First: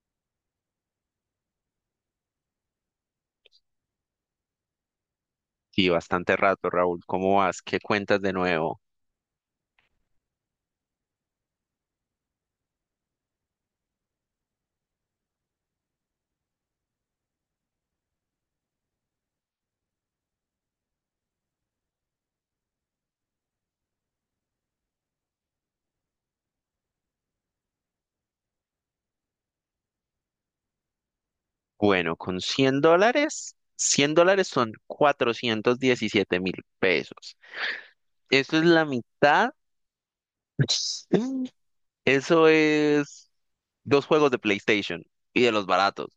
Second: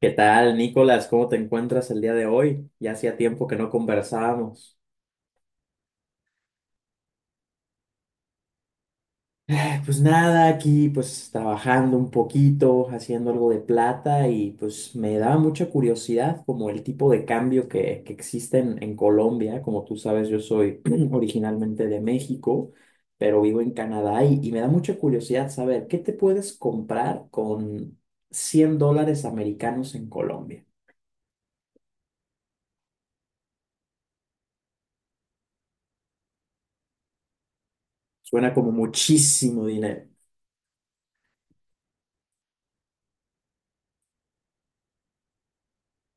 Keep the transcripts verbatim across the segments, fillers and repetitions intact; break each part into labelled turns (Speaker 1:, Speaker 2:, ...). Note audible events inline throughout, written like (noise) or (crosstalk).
Speaker 1: ¿Qué tal, Nicolás? ¿Cómo te encuentras el día de hoy? Ya hacía tiempo que no conversábamos.
Speaker 2: Sí, bastante rato, Raúl. ¿Cómo vas? ¿Qué cuentas de nuevo?
Speaker 1: Eh, Pues nada, aquí pues trabajando un poquito, haciendo algo de plata y pues me daba mucha curiosidad como el tipo de cambio que, que existe en, en Colombia. Como tú sabes, yo soy (clears throat) originalmente de México, pero vivo en Canadá y, y me da mucha curiosidad saber qué te puedes comprar con cien dólares americanos en Colombia.
Speaker 2: Bueno, con cien dólares, cien dólares son cuatrocientos diecisiete mil pesos.
Speaker 1: Suena
Speaker 2: Eso es
Speaker 1: como
Speaker 2: la mitad.
Speaker 1: muchísimo dinero.
Speaker 2: (laughs) Eso es dos juegos de PlayStation y de los baratos.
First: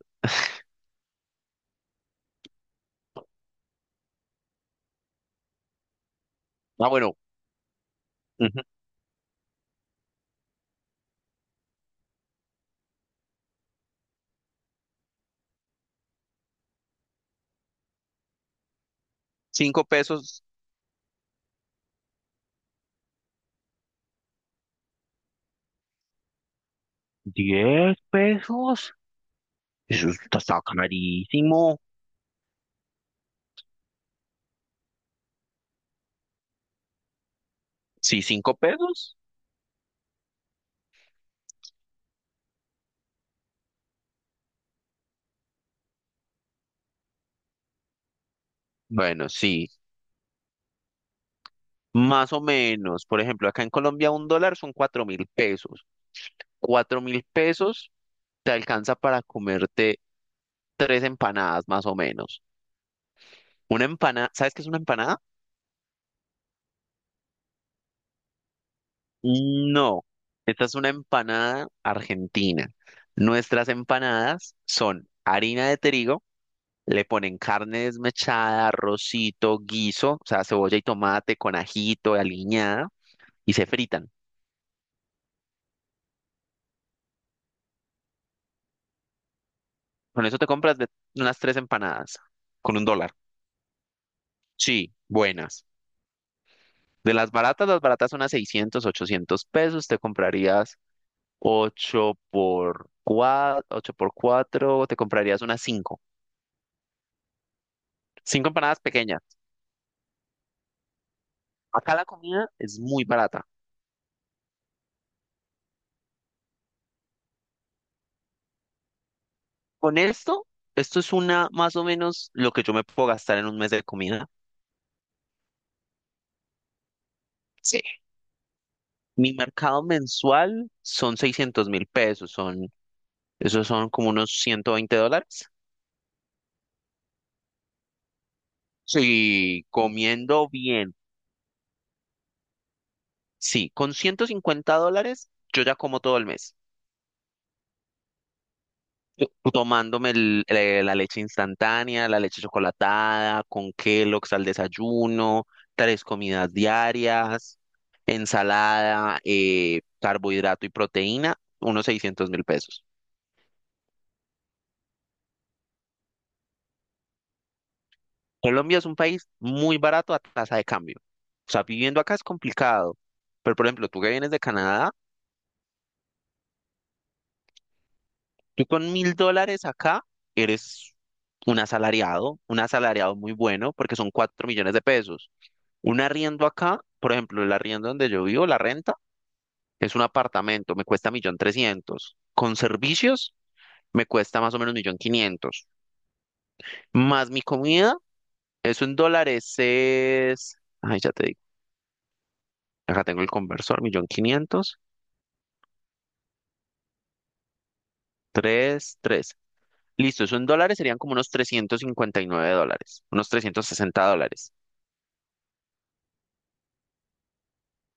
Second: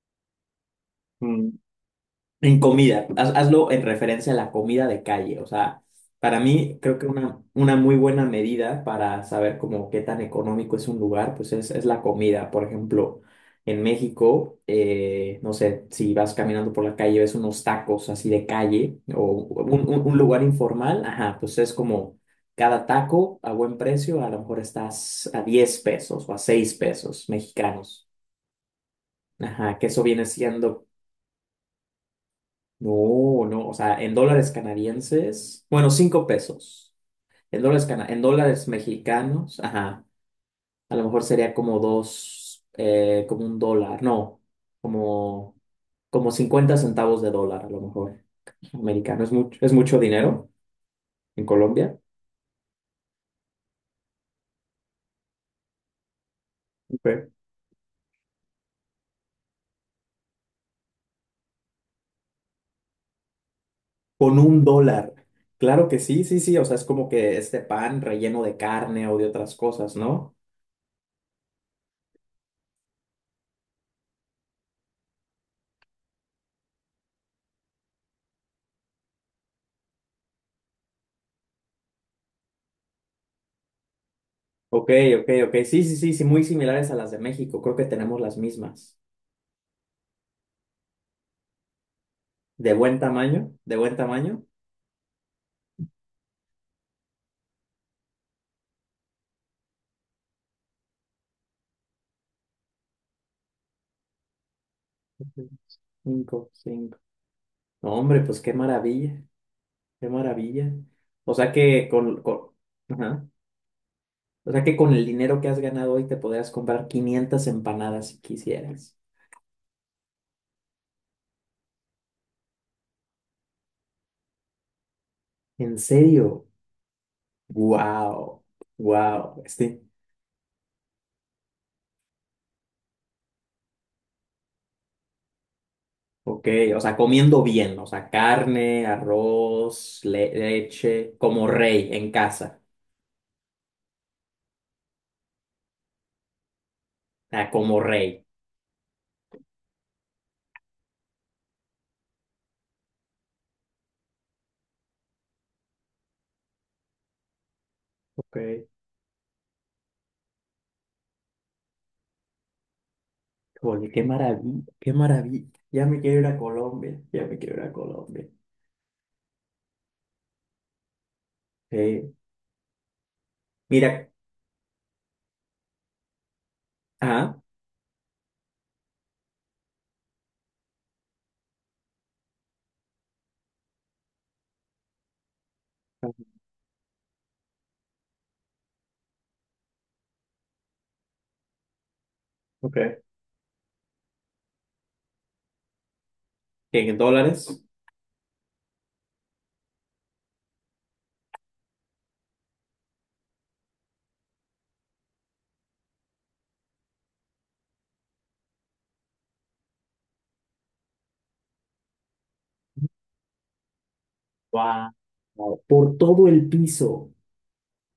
Speaker 1: En comida, haz- hazlo en referencia a la comida de calle. O sea, para mí
Speaker 2: Ah,
Speaker 1: creo que
Speaker 2: bueno,
Speaker 1: una, una muy buena
Speaker 2: ujú,
Speaker 1: medida para saber como qué tan económico es un lugar, pues es, es la comida. Por ejemplo, en México, eh, no sé, si vas caminando por la calle, ves unos tacos así de calle o un,
Speaker 2: cinco
Speaker 1: un- un lugar
Speaker 2: pesos.
Speaker 1: informal, ajá, pues es como cada taco a buen precio, a lo mejor estás a diez pesos o a seis pesos
Speaker 2: ¿Diez
Speaker 1: mexicanos.
Speaker 2: pesos?
Speaker 1: Ajá, que eso
Speaker 2: Eso
Speaker 1: viene
Speaker 2: está está
Speaker 1: siendo
Speaker 2: carísimo.
Speaker 1: no, no, o sea, en dólares canadienses, bueno, cinco pesos. En dólares, cana- en
Speaker 2: Sí, cinco
Speaker 1: dólares
Speaker 2: pesos.
Speaker 1: mexicanos, ajá, a lo mejor sería como dos, eh, como un dólar, no, como, como cincuenta centavos de dólar, a lo mejor, americano.
Speaker 2: Bueno,
Speaker 1: Es mucho,
Speaker 2: sí,
Speaker 1: es mucho dinero en Colombia.
Speaker 2: más o menos. Por ejemplo, acá en Colombia un dólar son cuatro mil pesos. cuatro mil
Speaker 1: Ok.
Speaker 2: pesos te alcanza para comerte tres empanadas más o menos. Una empanada,
Speaker 1: Con
Speaker 2: ¿sabes qué
Speaker 1: un
Speaker 2: es una
Speaker 1: dólar.
Speaker 2: empanada?
Speaker 1: Claro que sí, sí, sí. O sea, es como que este pan relleno de carne o de otras cosas,
Speaker 2: No,
Speaker 1: ¿no?
Speaker 2: esta es una empanada argentina. Nuestras empanadas son harina de trigo, le ponen carne desmechada, arrocito, guiso, o sea, cebolla y tomate con ajito, aliñada, y se fritan.
Speaker 1: Ok, ok, ok. Sí, sí, sí, sí, muy similares a las de México. Creo que tenemos las mismas.
Speaker 2: Con eso te compras de- unas tres empanadas,
Speaker 1: De
Speaker 2: con un
Speaker 1: buen
Speaker 2: dólar.
Speaker 1: tamaño, de buen tamaño.
Speaker 2: Sí, buenas. De las baratas, las baratas son a seiscientos, ochocientos pesos, te comprarías ocho por cuatro ocho por cuatro te comprarías unas cinco
Speaker 1: Cinco, cinco. No, hombre, pues
Speaker 2: cinco
Speaker 1: qué
Speaker 2: empanadas pequeñas.
Speaker 1: maravilla, qué maravilla. O sea que
Speaker 2: Acá la
Speaker 1: con,
Speaker 2: comida
Speaker 1: con-
Speaker 2: es muy
Speaker 1: ajá.
Speaker 2: barata.
Speaker 1: O sea que con el dinero que has ganado hoy te podrías comprar quinientas empanadas si quisieras.
Speaker 2: Con esto, Esto es una más o menos lo que yo me puedo gastar en un mes de comida.
Speaker 1: ¿En serio?
Speaker 2: Sí.
Speaker 1: Wow,
Speaker 2: Mi
Speaker 1: wow. Este,
Speaker 2: mercado mensual son seiscientos mil pesos, son, esos son como unos ciento veinte dólares.
Speaker 1: ok, o sea, comiendo bien, o sea, carne,
Speaker 2: Sí,
Speaker 1: arroz, le-
Speaker 2: comiendo bien.
Speaker 1: leche, como rey en casa.
Speaker 2: Sí, con ciento cincuenta dólares yo ya como todo el mes.
Speaker 1: Ah, como rey.
Speaker 2: Yo Tomándome el- eh, la leche instantánea, la leche chocolatada, con Kellogg's al desayuno, tres comidas diarias,
Speaker 1: Ok.
Speaker 2: ensalada, eh, carbohidrato y proteína, unos seiscientos mil pesos.
Speaker 1: Oye, qué maravilla, qué maravilla. Ya me quiero ir a Colombia, ya me quiero ir a Colombia.
Speaker 2: Colombia es un país muy barato a tasa de cambio. O sea, viviendo
Speaker 1: Eh,
Speaker 2: acá es complicado. Pero, por ejemplo, tú
Speaker 1: mira,
Speaker 2: que vienes de Canadá,
Speaker 1: ah,
Speaker 2: tú con mil dólares acá eres un asalariado, un asalariado muy bueno, porque son cuatro millones de pesos. Un arriendo acá, por ejemplo, el arriendo donde yo vivo, la renta, es un apartamento, me cuesta un millón trescientos. Con
Speaker 1: ok.
Speaker 2: servicios, me cuesta más o menos millón quinientos.
Speaker 1: En
Speaker 2: Más mi
Speaker 1: dólares,
Speaker 2: comida, eso en dólares es... Ay, ya te digo, acá tengo el conversor, millón quinientos, tres, tres. Listo, eso en dólares serían como unos trescientos cincuenta y nueve dólares, unos trescientos sesenta dólares
Speaker 1: wow. Por todo el piso.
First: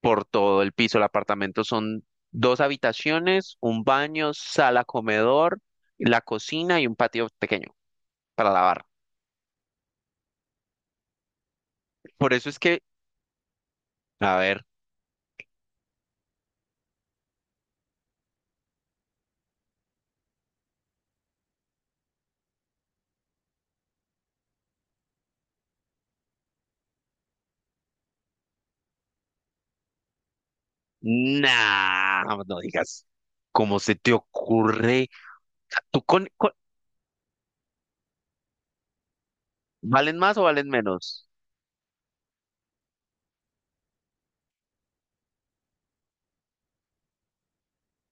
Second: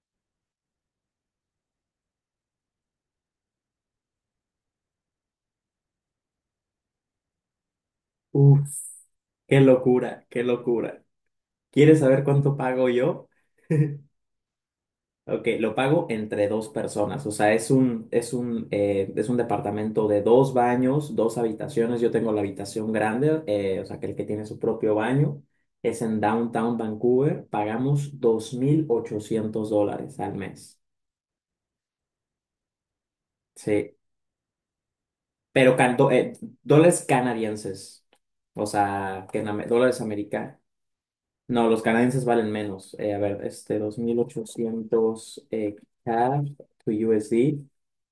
Speaker 2: por todo el piso. El apartamento son dos habitaciones, un baño, sala, comedor, la cocina y un patio pequeño para
Speaker 1: Uf,
Speaker 2: lavar.
Speaker 1: qué locura, qué locura. ¿Quieres saber
Speaker 2: Por eso
Speaker 1: cuánto
Speaker 2: es que,
Speaker 1: pago yo?
Speaker 2: a ver,
Speaker 1: Ok, lo pago entre dos personas, o sea, es un, es un, eh, es un departamento de dos baños, dos habitaciones, yo tengo la habitación grande, eh, o sea, que el que tiene su propio baño, es en Downtown Vancouver, pagamos dos mil ochocientos dólares al mes,
Speaker 2: nah, no no digas, ¿cómo se
Speaker 1: sí,
Speaker 2: te ocurre?
Speaker 1: pero can-
Speaker 2: ¿Tú
Speaker 1: do-
Speaker 2: con,
Speaker 1: eh,
Speaker 2: con-
Speaker 1: dólares canadienses, o sea, que en am- dólares
Speaker 2: valen más o
Speaker 1: americanos.
Speaker 2: valen menos?
Speaker 1: No, los canadienses valen menos. Eh, a ver, este dos mil ochocientos eh, C A D to U S D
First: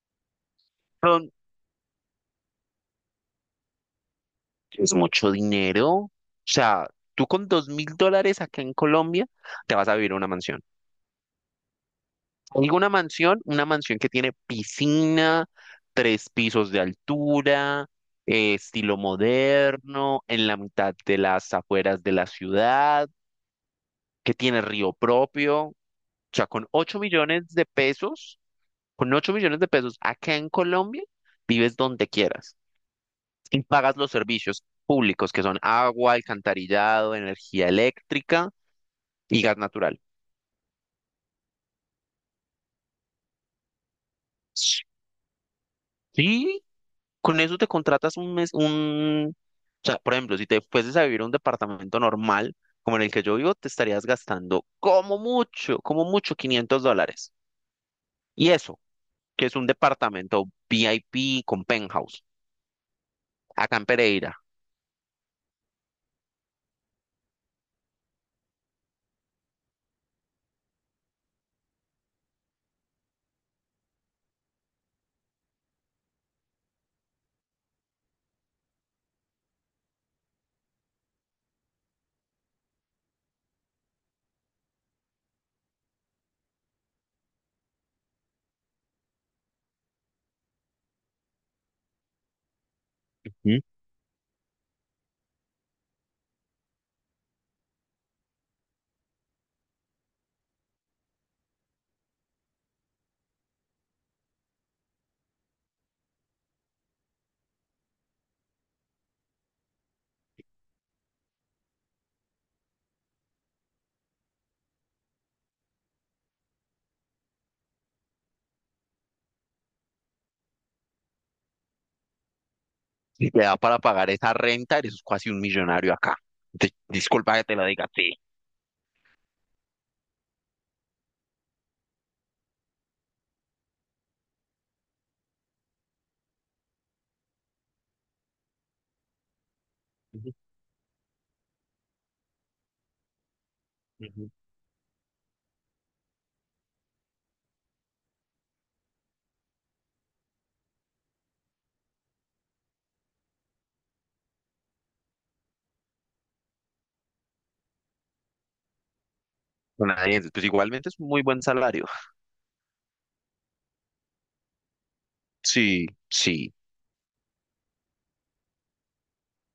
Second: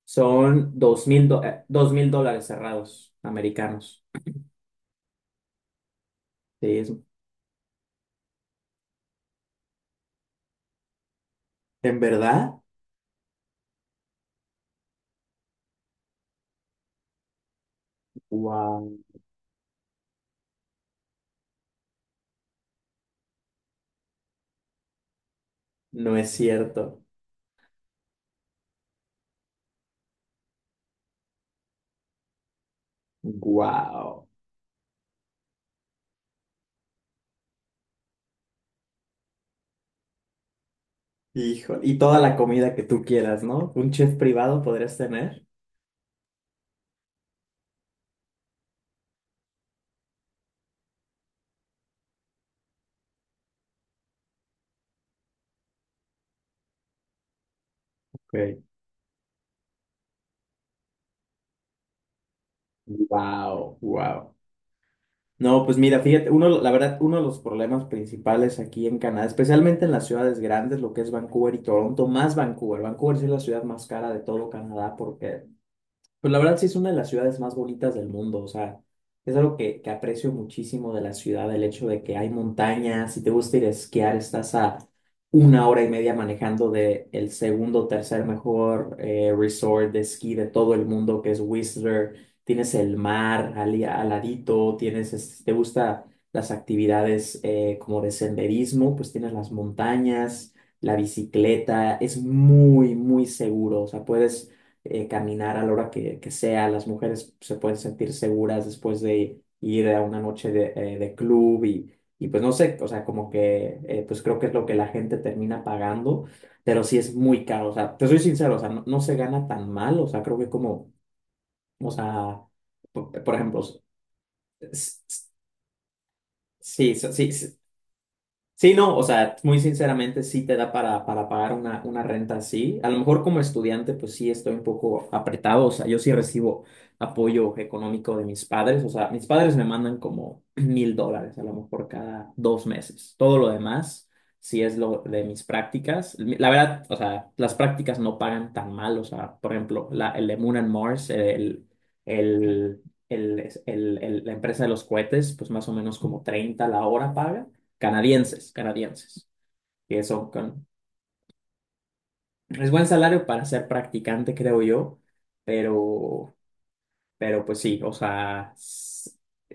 Speaker 1: son dos mil
Speaker 2: Son-
Speaker 1: do- eh, dos mil dólares cerrados americanos.
Speaker 2: es mucho dinero. O
Speaker 1: Sí,
Speaker 2: sea,
Speaker 1: es-
Speaker 2: tú con dos mil dólares acá en Colombia te vas a vivir a una mansión.
Speaker 1: ¿en verdad?
Speaker 2: Digo una mansión, una mansión que tiene piscina, tres pisos de altura, eh,
Speaker 1: Wow.
Speaker 2: estilo moderno, en la mitad de las afueras de la ciudad, que tiene río propio. O
Speaker 1: No es
Speaker 2: sea, con ocho
Speaker 1: cierto.
Speaker 2: millones de pesos, con ocho millones de pesos acá en Colombia, vives donde quieras y pagas los
Speaker 1: Wow.
Speaker 2: servicios públicos que son agua, alcantarillado, energía eléctrica y gas natural.
Speaker 1: Hijo, y toda la comida que tú quieras, ¿no? Un chef privado podrías tener.
Speaker 2: Sí, con eso te contratas un mes, un... O sea, por ejemplo, si te fueses a vivir a un departamento normal, como en el que yo vivo, te estarías gastando como mucho, como mucho quinientos dólares. Y
Speaker 1: Ok.
Speaker 2: eso, que es un departamento V I P con penthouse,
Speaker 1: Wow,
Speaker 2: acá en Pereira.
Speaker 1: wow. No, pues mira, fíjate, uno, la verdad, uno de los problemas principales aquí en Canadá, especialmente en las ciudades grandes, lo que es Vancouver y Toronto, más Vancouver. Vancouver sí es la ciudad más cara de todo Canadá porque pues la verdad sí es una de las ciudades más bonitas del mundo, o sea, es algo que, que aprecio muchísimo de la ciudad, el hecho de que hay montañas, si te gusta ir a esquiar, estás a una hora y media manejando de el segundo o tercer mejor eh, resort de esquí de todo el mundo, que es Whistler, tienes el mar ali- al, ladito, tienes, es- si te gusta las actividades eh, como de senderismo, pues tienes las montañas, la bicicleta, es muy, muy seguro, o sea, puedes eh, caminar a la hora que, que sea. Las mujeres se pueden sentir seguras después de ir a una noche de, eh, de club y, y pues no sé, o sea, como que eh, pues creo que es lo que la gente termina pagando, pero sí es muy caro. O sea, te soy sincero, o sea, no, no se gana tan mal, o sea, creo que como, o sea, por,
Speaker 2: Y
Speaker 1: por
Speaker 2: te da
Speaker 1: ejemplo, s-
Speaker 2: para pagar esa renta,
Speaker 1: s-
Speaker 2: eres casi un millonario acá. Te-
Speaker 1: sí, so- sí,
Speaker 2: disculpa que te
Speaker 1: sí.
Speaker 2: lo diga, sí.
Speaker 1: Sí, no, o sea, muy sinceramente sí te da para, para pagar una, una renta así. A lo mejor como estudiante, pues sí estoy un poco apretado, o sea, yo sí recibo apoyo económico de mis padres, o sea, mis padres me mandan
Speaker 2: Ujú,
Speaker 1: como (clears throat) mil dólares a lo mejor cada dos meses. Todo lo demás,
Speaker 2: ujú.
Speaker 1: sí es lo de mis prácticas. Mi- La verdad, o sea, las prácticas no pagan tan mal, o sea, por ejemplo, la, el de Moon and Mars, el, el, el, el- el- la empresa de los cohetes, pues más o menos como treinta la hora paga canadienses, canadienses, que son
Speaker 2: Canadienses, pues
Speaker 1: con...
Speaker 2: igualmente es un muy buen salario.
Speaker 1: pues, es buen salario para ser practicante, creo yo,
Speaker 2: Sí,
Speaker 1: pero,
Speaker 2: sí.
Speaker 1: pero pues sí, o sea, s-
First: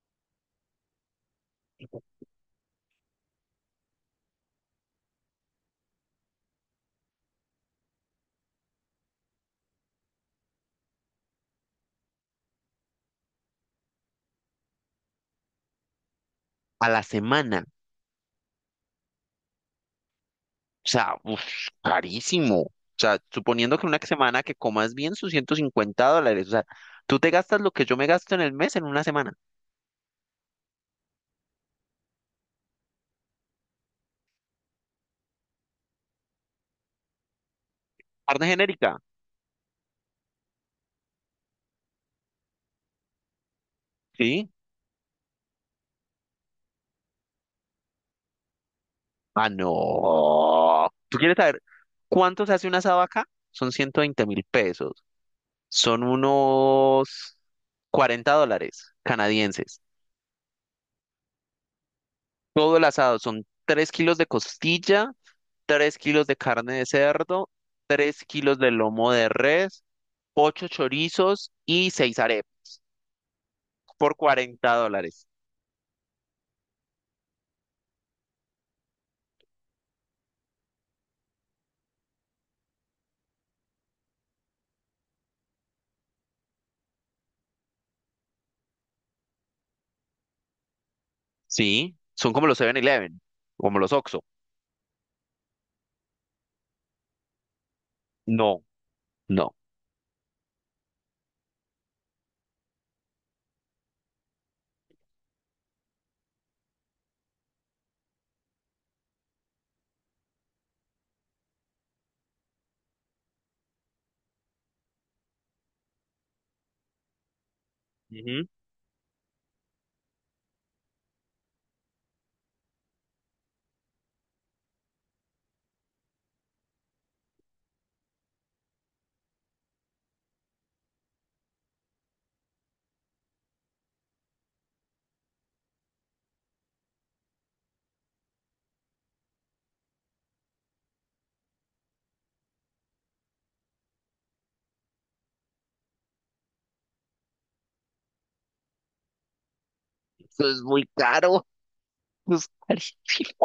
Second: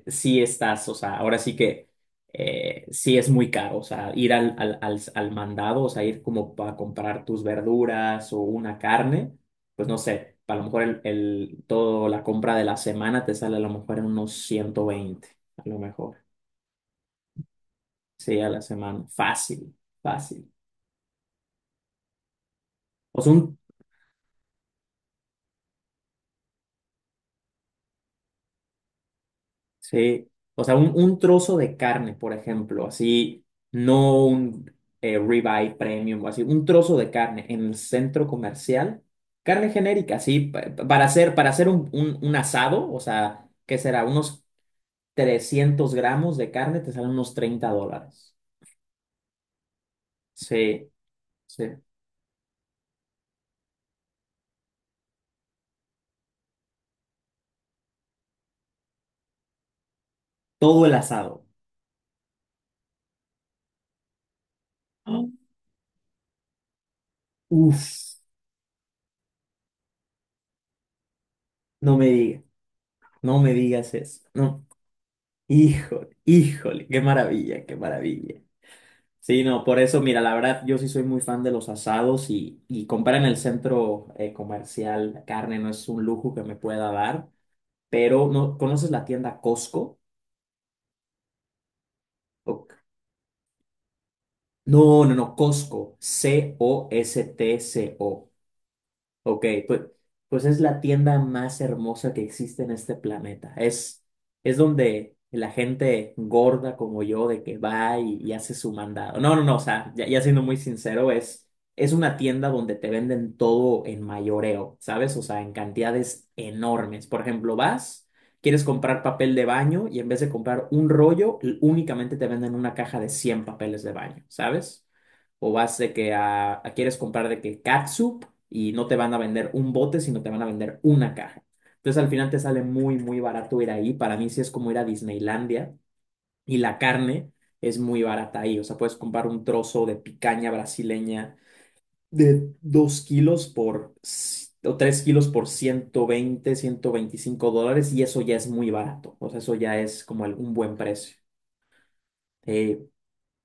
Speaker 1: sí estás, o sea, ahora sí que eh, sí es muy caro, o sea, ir al, al, al, al mandado, o sea, ir como para comprar tus verduras o una carne, pues no sé, a lo mejor el, el, toda la compra de la semana te sale a lo mejor en unos ciento veinte a lo mejor,
Speaker 2: A la semana.
Speaker 1: sí, a la semana, fácil, fácil.
Speaker 2: O sea, uf, carísimo. O sea,
Speaker 1: O sea, un
Speaker 2: suponiendo que una semana que comas bien sus ciento cincuenta dólares. O sea, tú te gastas lo que yo me gasto en el mes en una semana.
Speaker 1: sí, o sea, un, un trozo de carne, por ejemplo, así, no un eh, ribeye premium o así, un trozo de carne en el centro
Speaker 2: Carne genérica.
Speaker 1: comercial, carne genérica, así, pa- para hacer, para hacer un, un- un asado, o sea, ¿qué será? Unos
Speaker 2: ¿Sí?
Speaker 1: trescientos gramos de carne te salen unos treinta dólares.
Speaker 2: Ah, no.
Speaker 1: Sí,
Speaker 2: ¿Tú quieres saber
Speaker 1: sí,
Speaker 2: cuánto se hace un asado acá? Son ciento veinte mil pesos. Son unos cuarenta dólares canadienses.
Speaker 1: todo el asado.
Speaker 2: Todo el asado son tres kilos de costilla,
Speaker 1: Ah.
Speaker 2: tres kilos de carne de cerdo,
Speaker 1: Uf,
Speaker 2: tres kilos de lomo de res, ocho chorizos y
Speaker 1: no me
Speaker 2: seis
Speaker 1: digas,
Speaker 2: arepas
Speaker 1: no me digas
Speaker 2: por
Speaker 1: eso, no.
Speaker 2: cuarenta dólares.
Speaker 1: Híjole, híjole, qué maravilla, qué maravilla. Sí, no, por eso, mira, la verdad, yo sí soy muy fan de los asados y, y comprar en el centro eh, comercial carne no es un lujo que me pueda dar, pero ¿no conoces la tienda Costco?
Speaker 2: Sí, son como los
Speaker 1: O-
Speaker 2: Seven eleven como los Oxxo.
Speaker 1: No, no, no, Costco, C O S T C O.
Speaker 2: No,
Speaker 1: Ok,
Speaker 2: no.
Speaker 1: pues, pues es la tienda más hermosa que existe en este planeta. Es, es donde la gente gorda como yo de que va y, y hace su mandado. No, no, no, o sea, ya, ya siendo muy sincero, es, es una tienda donde te venden todo en mayoreo, ¿sabes? O sea, en cantidades enormes. Por ejemplo, vas,
Speaker 2: Ujú.
Speaker 1: quieres comprar papel de baño y en vez de comprar un rollo, l- únicamente te venden una caja de cien papeles de baño, ¿sabes? O vas de que a, a- quieres comprar de que catsup y no te van a vender un bote, sino te van a vender una caja. Entonces al final te sale muy, muy barato ir ahí. Para mí sí es como ir a Disneylandia y la carne es muy barata ahí. O sea, puedes comprar un trozo de picaña brasileña de dos kilos por, c- o tres kilos por ciento veinte ciento veinticinco dólares y eso ya es muy barato. O sea, eso ya es como el-
Speaker 2: Eso
Speaker 1: un
Speaker 2: es
Speaker 1: buen
Speaker 2: muy
Speaker 1: precio.
Speaker 2: caro. Pues,
Speaker 1: Eh,
Speaker 2: (laughs)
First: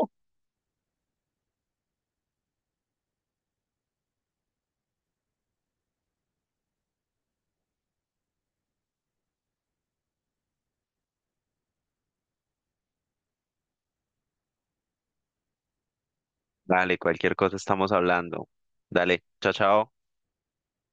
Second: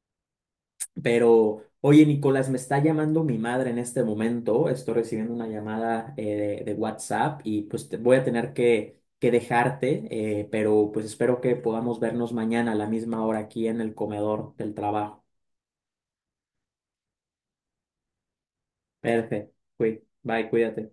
Speaker 1: Pero, oye, Nicolás, me está llamando mi madre en este momento. Estoy recibiendo una llamada eh, de, de WhatsApp y pues te- voy a tener que, que dejarte, eh, pero pues espero que podamos vernos mañana a la misma hora aquí en el comedor del trabajo.
Speaker 2: Dale, cualquier cosa estamos hablando. Dale,
Speaker 1: Perfecto.
Speaker 2: chao, chao.
Speaker 1: Cuí- Bye, cuídate.